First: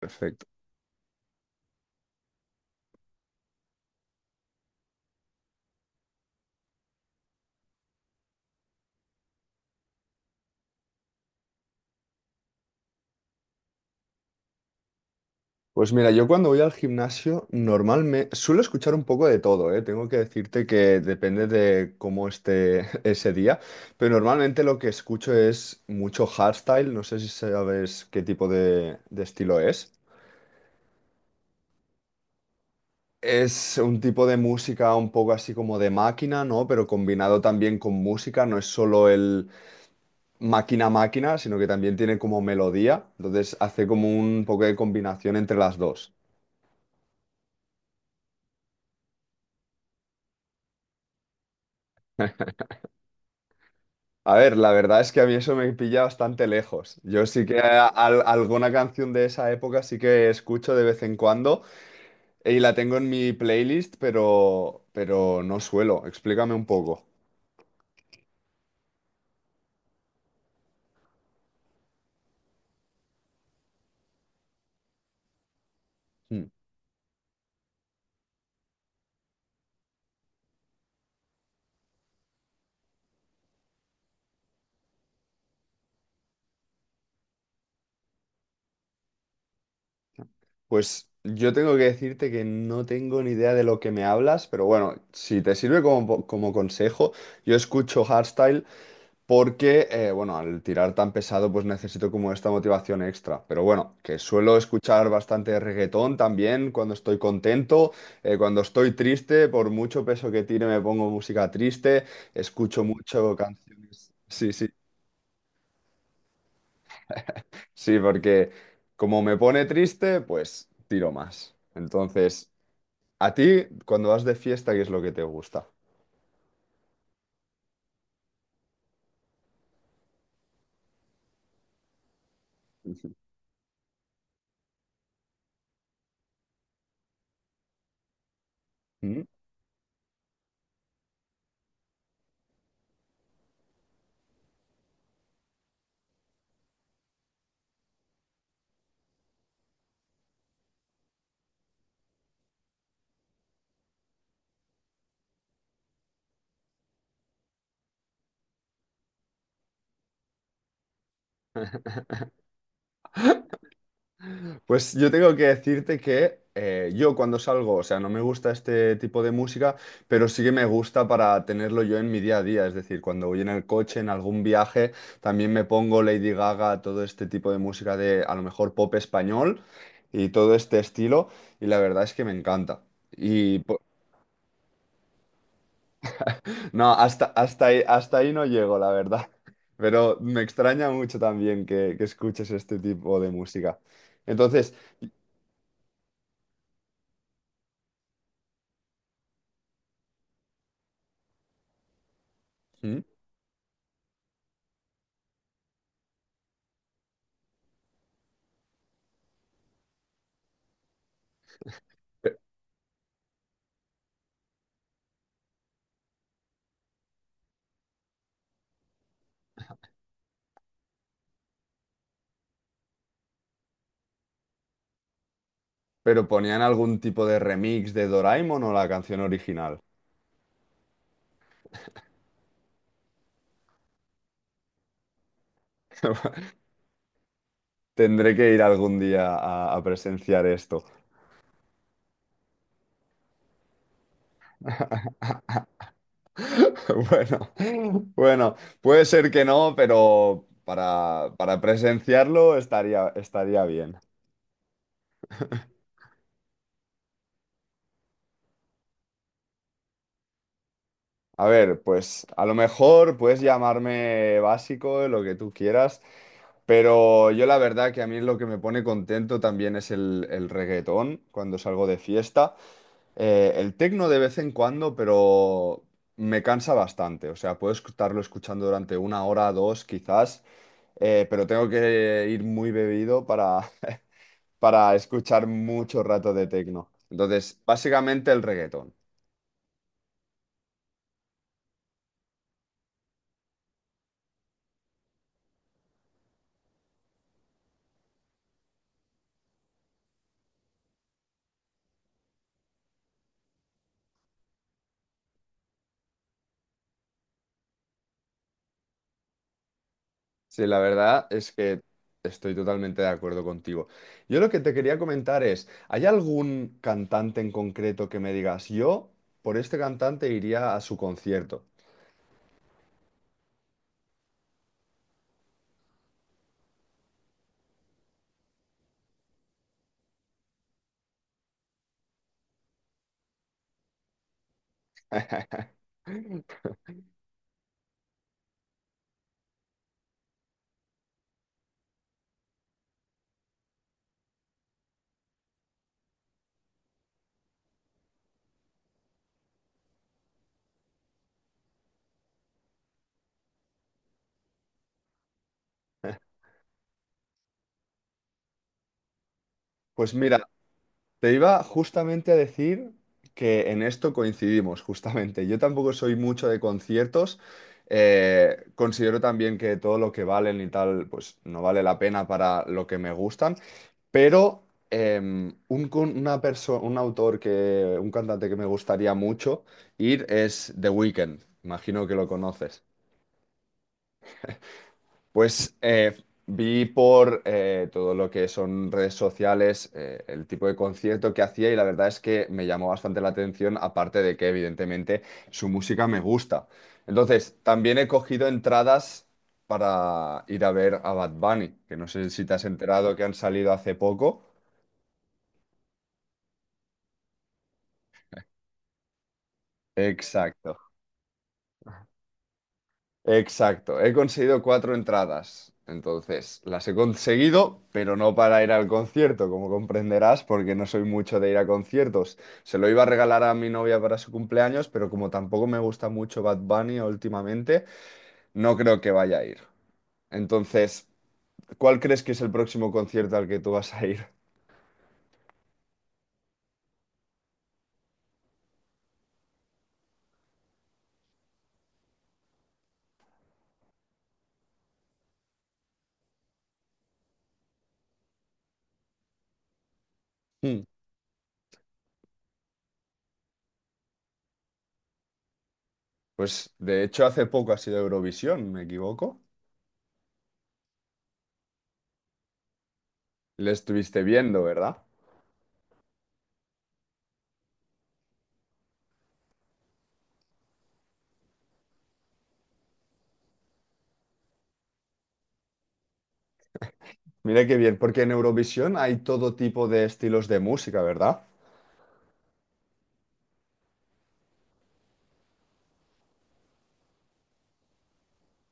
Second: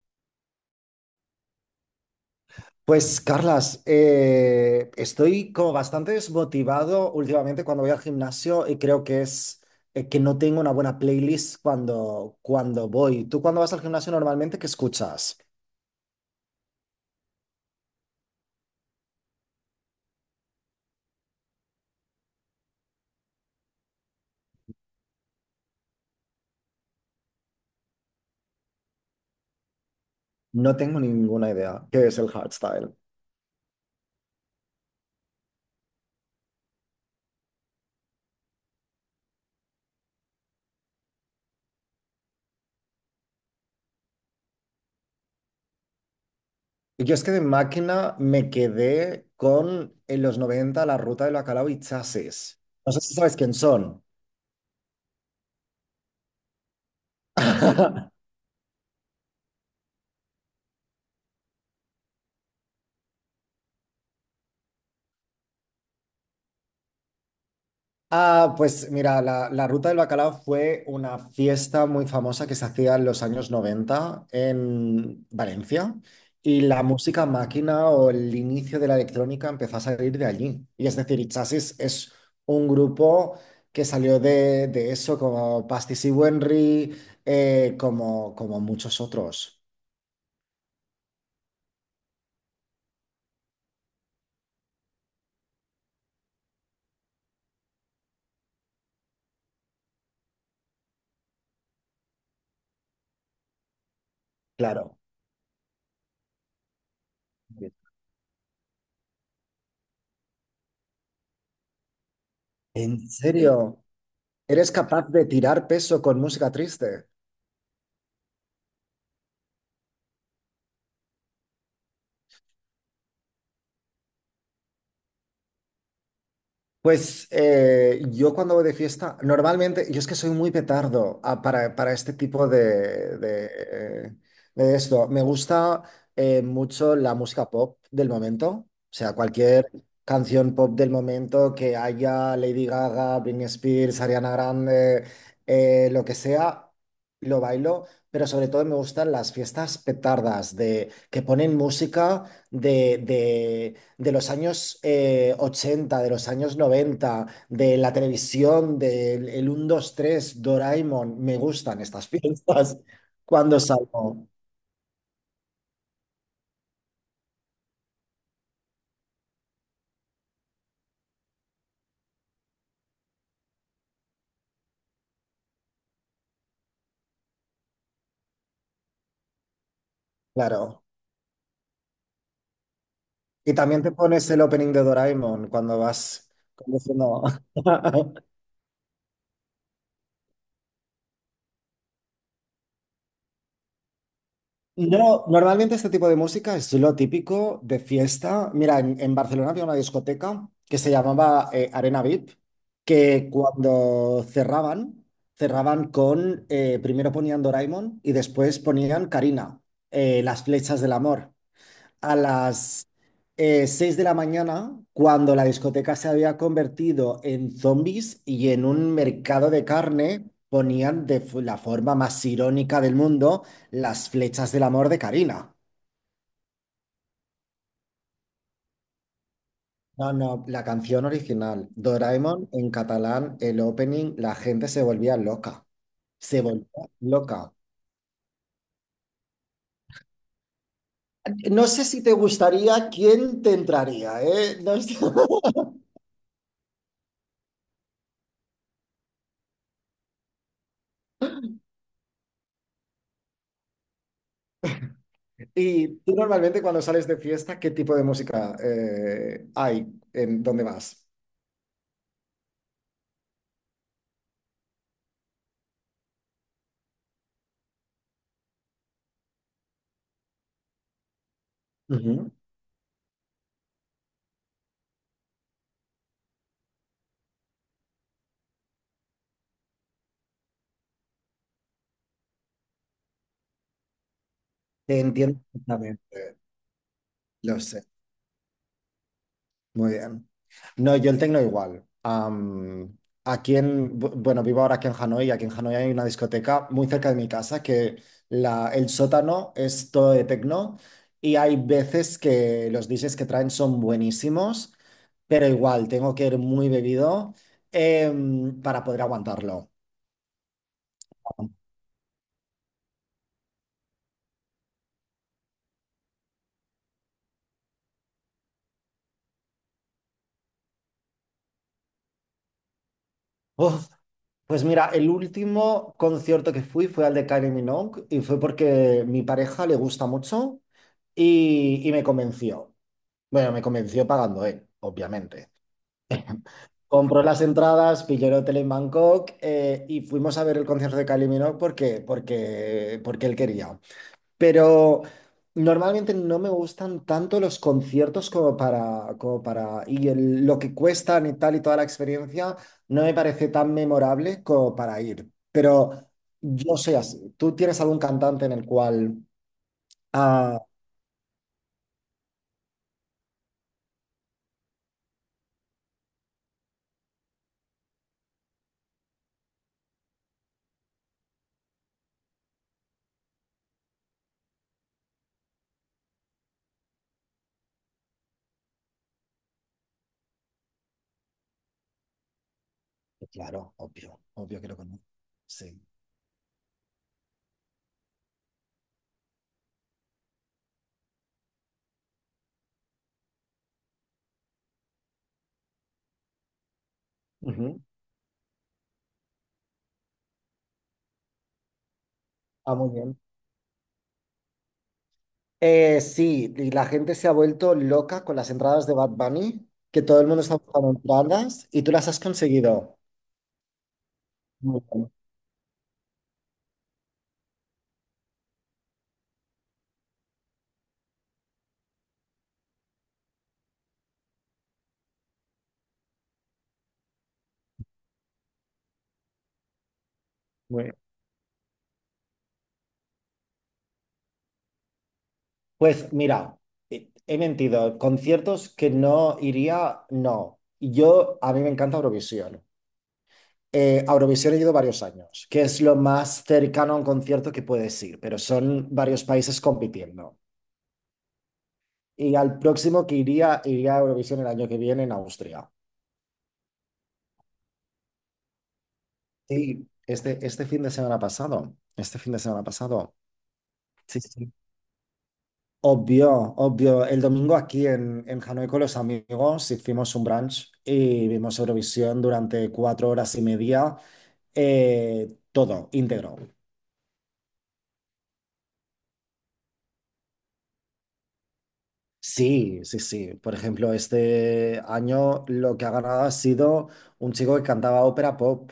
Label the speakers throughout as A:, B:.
A: Perfecto.
B: Pues, Carlas, estoy como bastante desmotivado últimamente cuando voy al gimnasio y creo que es que no tengo una buena playlist cuando voy. ¿Tú cuando vas al gimnasio normalmente qué escuchas?
A: Pues mira, yo cuando voy al gimnasio normalmente suelo escuchar un poco de todo, ¿eh? Tengo que decirte que depende de cómo esté ese día, pero normalmente lo que escucho es mucho hardstyle, no sé si sabes qué tipo de estilo es.
B: No tengo ninguna idea qué es el hardstyle.
A: Es un tipo de música un poco así como de máquina, ¿no? Pero combinado también con música, no es solo el máquina-máquina, sino que también tiene como melodía, entonces hace como un poco de combinación entre las dos.
B: Yo es que de máquina me quedé con en los 90 la Ruta del Bacalao y Chasis. No sé si sabes quién son.
A: A ver, la verdad es que a mí eso me pilla bastante lejos. Yo sí que alguna canción de esa época sí que escucho de vez en cuando y la tengo en mi playlist, pero no suelo. Explícame un poco.
B: Ah, pues mira, la Ruta del Bacalao fue una fiesta muy famosa que se hacía en los años 90 en Valencia,
A: Mm.
B: y la música máquina o el inicio de la electrónica empezó a salir de allí. Y es decir, Itchasis es un grupo que salió de eso, como Pastis y Wenry, como muchos otros.
A: Pues yo tengo que decirte que no tengo ni idea de lo que me hablas, pero bueno, si te sirve como, como consejo, yo escucho hardstyle. Porque, bueno, al tirar tan pesado, pues necesito como esta motivación extra. Pero bueno, que suelo
B: Claro.
A: escuchar bastante reggaetón también cuando estoy contento, cuando estoy triste, por mucho peso que tire me pongo música triste, escucho
B: ¿En
A: mucho
B: serio?
A: canciones. Sí, sí,
B: ¿Eres capaz de tirar peso con música triste?
A: sí, porque como me pone triste, pues tiro más. Entonces, ¿a ti cuando vas de fiesta, qué es lo que te gusta?
B: Pues yo cuando voy de fiesta, normalmente, yo es que soy muy petardo, para este tipo de, de, de esto. Me gusta mucho la música pop del momento, o sea,
A: ¿Mm?
B: cualquier canción pop del momento que haya Lady Gaga, Britney Spears, Ariana Grande, lo que sea, lo bailo, pero sobre todo me gustan las fiestas petardas que ponen música de, de los años 80, de los años 90, de la televisión, del el 1, 2, 3, Doraemon. Me gustan estas fiestas cuando salgo,
A: Pues yo tengo que decirte que yo cuando salgo, o sea, no me gusta este tipo de música, pero sí que me gusta para tenerlo yo en mi día a día. Es decir, cuando voy en el coche, en algún viaje, también me pongo Lady Gaga, todo este tipo de música de a lo mejor pop español y todo este
B: claro.
A: estilo, y la verdad es que me encanta.
B: Y
A: Y po-
B: también te pones el opening de Doraemon cuando vas
A: no,
B: conduciendo.
A: hasta, hasta ahí no llego, la verdad. Pero me extraña mucho también que escuches este tipo de música. Entonces...
B: No, normalmente este tipo de música es lo típico de fiesta. Mira, en Barcelona había una discoteca que se llamaba Arena VIP,
A: ¿Mm?
B: que cuando cerraban, cerraban con, primero ponían Doraemon y después ponían Karina, las flechas del amor a las 6 de la mañana, cuando la discoteca se había convertido en zombies y en un mercado de carne ponían de la forma más irónica del mundo las flechas del amor de Karina.
A: Pero ponían algún tipo de remix de Doraemon o la canción original.
B: No, no, la canción original, Doraemon en catalán, el opening, la gente se volvía loca. Se volvía loca.
A: Tendré que ir algún día a presenciar esto.
B: No sé si te gustaría quién te entraría, ¿eh? No sé.
A: Bueno, bueno, puede ser que no, pero para presenciarlo estaría bien.
B: Y tú normalmente cuando sales de fiesta, ¿qué tipo de música hay en dónde vas?
A: A ver, pues a lo mejor puedes llamarme básico, lo que tú quieras, pero yo la verdad que a mí lo que me pone contento también es el reggaetón cuando salgo de
B: Ujú.
A: fiesta. El tecno de vez en cuando, pero me cansa bastante. O sea, puedo estarlo escuchando durante una hora, dos quizás, pero tengo que ir muy bebido para para
B: Te entiendo
A: escuchar mucho rato
B: perfectamente,
A: de tecno.
B: lo
A: Entonces,
B: sé,
A: básicamente el reggaetón.
B: muy bien. No, yo el tecno igual. Aquí bueno, vivo ahora aquí en Hanoi, y aquí en Hanoi hay una discoteca muy cerca de mi casa que el sótano es todo de tecno, y hay veces que los DJs que traen son buenísimos, pero igual tengo que ir muy bebido, para poder aguantarlo.
A: Sí, la verdad es que estoy totalmente de acuerdo contigo. Yo lo que te quería comentar es, ¿hay algún cantante en concreto que me digas, yo por este cantante iría a su concierto?
B: Uf, pues mira, el último concierto que fui fue al de Kylie Minogue, y fue porque mi pareja le gusta mucho y me convenció. Bueno, me convenció pagando él, obviamente. Compró las entradas, pilló el hotel en Bangkok, y fuimos a ver el concierto de Kylie Minogue porque él quería. Pero normalmente no me gustan tanto los conciertos como para, y lo que cuestan y tal y toda la experiencia no me parece tan memorable como para ir. Pero yo soy así. ¿Tú tienes algún cantante en el cual...?
A: Pues mira,
B: Ah,
A: te iba justamente a decir que en esto coincidimos, justamente. Yo tampoco soy mucho de conciertos. Considero también que todo lo que valen y tal, pues no vale la pena para lo que me gustan. Pero em, un, con- una perso- un autor un cantante que me gustaría mucho ir es The Weeknd. Imagino que lo conoces.
B: claro, obvio, obvio que lo conozco.
A: Pues
B: Sí.
A: vi por todo lo que son redes sociales el tipo de concierto que hacía y la verdad es que me llamó bastante la atención, aparte de que evidentemente su música me gusta. Entonces,
B: Ujú.
A: también he cogido entradas para ir a ver a Bad Bunny, que no sé si te has
B: Ah, muy
A: enterado
B: bien.
A: que han salido hace poco.
B: Sí, y la gente se ha vuelto loca con las entradas de Bad Bunny, que todo el mundo está
A: Exacto.
B: buscando entradas y tú las has conseguido.
A: Exacto, he conseguido
B: Muy
A: cuatro entradas. Entonces, las he conseguido, pero no para ir al concierto, como comprenderás, porque no soy mucho de ir a conciertos. Se lo iba a regalar a mi novia para su cumpleaños, pero como tampoco me gusta mucho Bad Bunny últimamente, no creo que vaya a ir.
B: bien.
A: Entonces, ¿cuál crees que es el próximo concierto al que tú vas a ir?
B: Pues mira, he mentido. Conciertos que no iría, no. A mí me encanta Eurovisión. A Eurovisión he ido varios años, que es lo más cercano a un concierto que puedes ir, pero son varios países compitiendo.
A: Hmm.
B: Y al próximo que iría, iría a Eurovisión el año que viene en Austria.
A: Pues de hecho hace poco ha sido Eurovisión, ¿me equivoco?
B: Sí, este fin de semana pasado. Este fin de semana pasado.
A: Le
B: Sí,
A: estuviste
B: sí.
A: viendo, ¿verdad?
B: Obvio, obvio. El domingo aquí en Hanoi con los amigos hicimos un brunch y vimos Eurovisión durante 4 horas y media, todo íntegro.
A: Mira qué bien, porque en Eurovisión hay todo tipo de estilos de música, ¿verdad?
B: Sí, sí, sí. Por ejemplo, este año lo que ha ganado ha sido un chico que cantaba ópera pop.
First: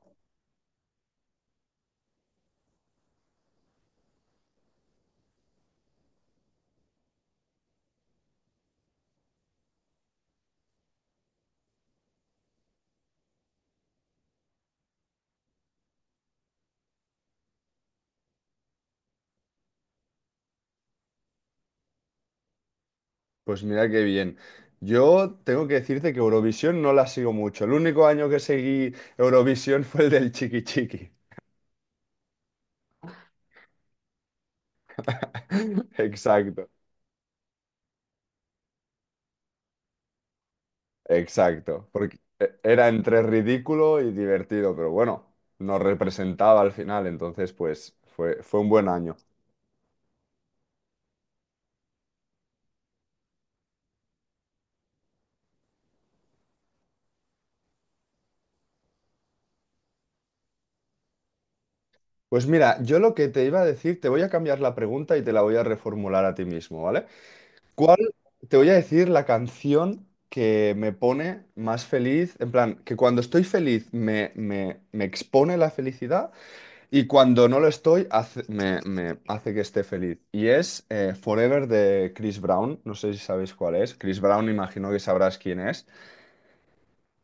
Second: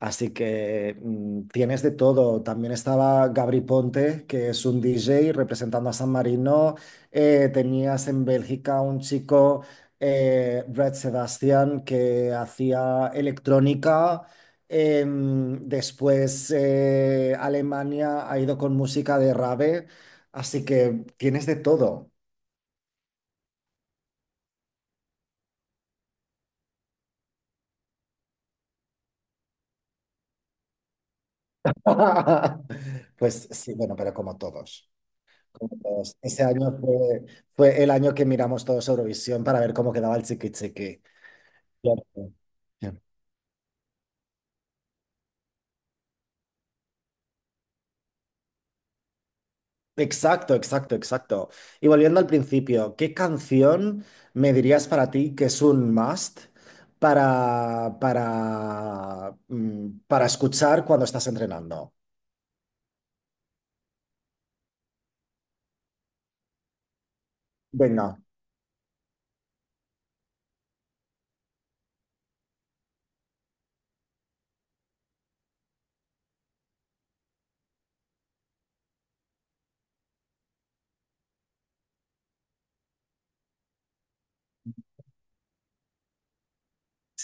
B: Así que tienes de todo. También estaba Gabri Ponte, que es un DJ representando a San Marino. Tenías en Bélgica un chico, Brad Sebastian, que hacía electrónica. Después Alemania ha ido con música de rave. Así que tienes de todo.
A: Pues mira qué bien. Yo tengo que decirte que Eurovisión no la sigo mucho. El único año que seguí Eurovisión fue el del Chiqui Chiqui.
B: Pues sí, bueno, pero como todos. Como todos. Ese
A: Exacto,
B: año fue el año que miramos todos Eurovisión para ver cómo quedaba el chiqui chiqui.
A: exacto. Porque
B: Cierto.
A: era entre ridículo y divertido, pero bueno, nos representaba al final, entonces pues fue, fue un buen año.
B: Exacto, exacto, exacto. Y volviendo al principio, ¿qué canción me dirías para ti que es un must para, para escuchar cuando estás entrenando?
A: Pues mira, yo lo que te iba a decir, te voy a cambiar la pregunta y te la voy a reformular a ti mismo, ¿vale? ¿Cuál?
B: Venga.
A: Te voy a decir la canción que me pone más feliz, en plan, que cuando estoy feliz me, me, me expone la felicidad y cuando no lo estoy me, me hace que esté feliz. Y es Forever de Chris Brown, no sé si sabéis cuál es. Chris Brown, imagino que sabrás quién es.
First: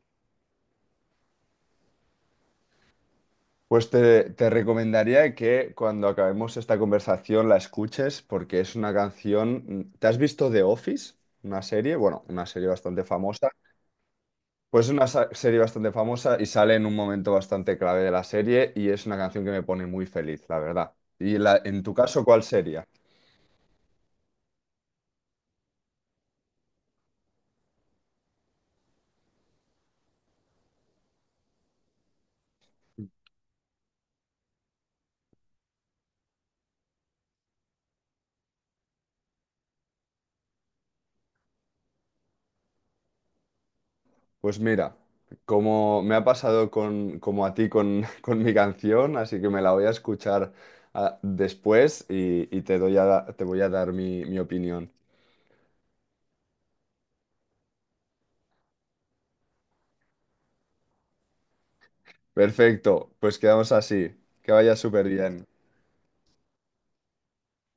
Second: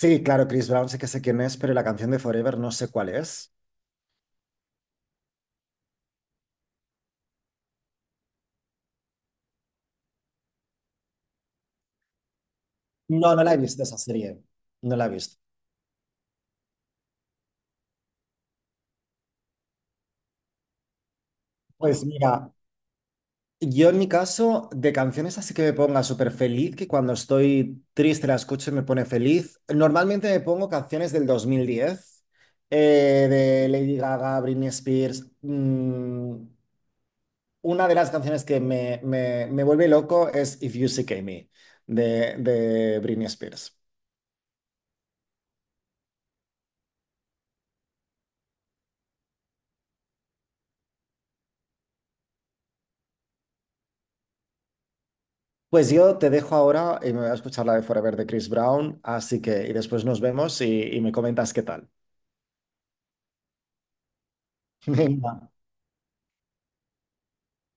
B: Sí, claro, Chris Brown sé que sé quién es, pero la canción de Forever no sé cuál es.
A: Pues te recomendaría que cuando acabemos esta conversación la escuches porque es una canción... ¿Te has visto The Office? Una serie, bueno, una serie bastante
B: No, no
A: famosa.
B: la he visto esa serie.
A: Pues es
B: No
A: una
B: la he visto.
A: serie bastante famosa y sale en un momento bastante clave de la serie y es una canción que me pone muy feliz, la verdad. Y la, en tu
B: Pues
A: caso, ¿cuál
B: mira,
A: sería?
B: yo en mi caso, de canciones así que me ponga súper feliz, que cuando estoy triste la escucho y me pone feliz. Normalmente me pongo canciones del 2010, eh, de Lady Gaga, Britney Spears. Una de las canciones que me vuelve loco es If You Sick Me, de Britney Spears.
A: Pues mira, como me ha pasado con, como a ti con, con mi canción, así que me la voy a escuchar después y te doy a te voy a dar mi opinión.
B: Pues yo te dejo ahora y me voy a escuchar la de Forever de Chris Brown, así que y después nos vemos y me comentas qué tal.
A: Perfecto, pues quedamos así. Que vaya súper bien.
B: Venga.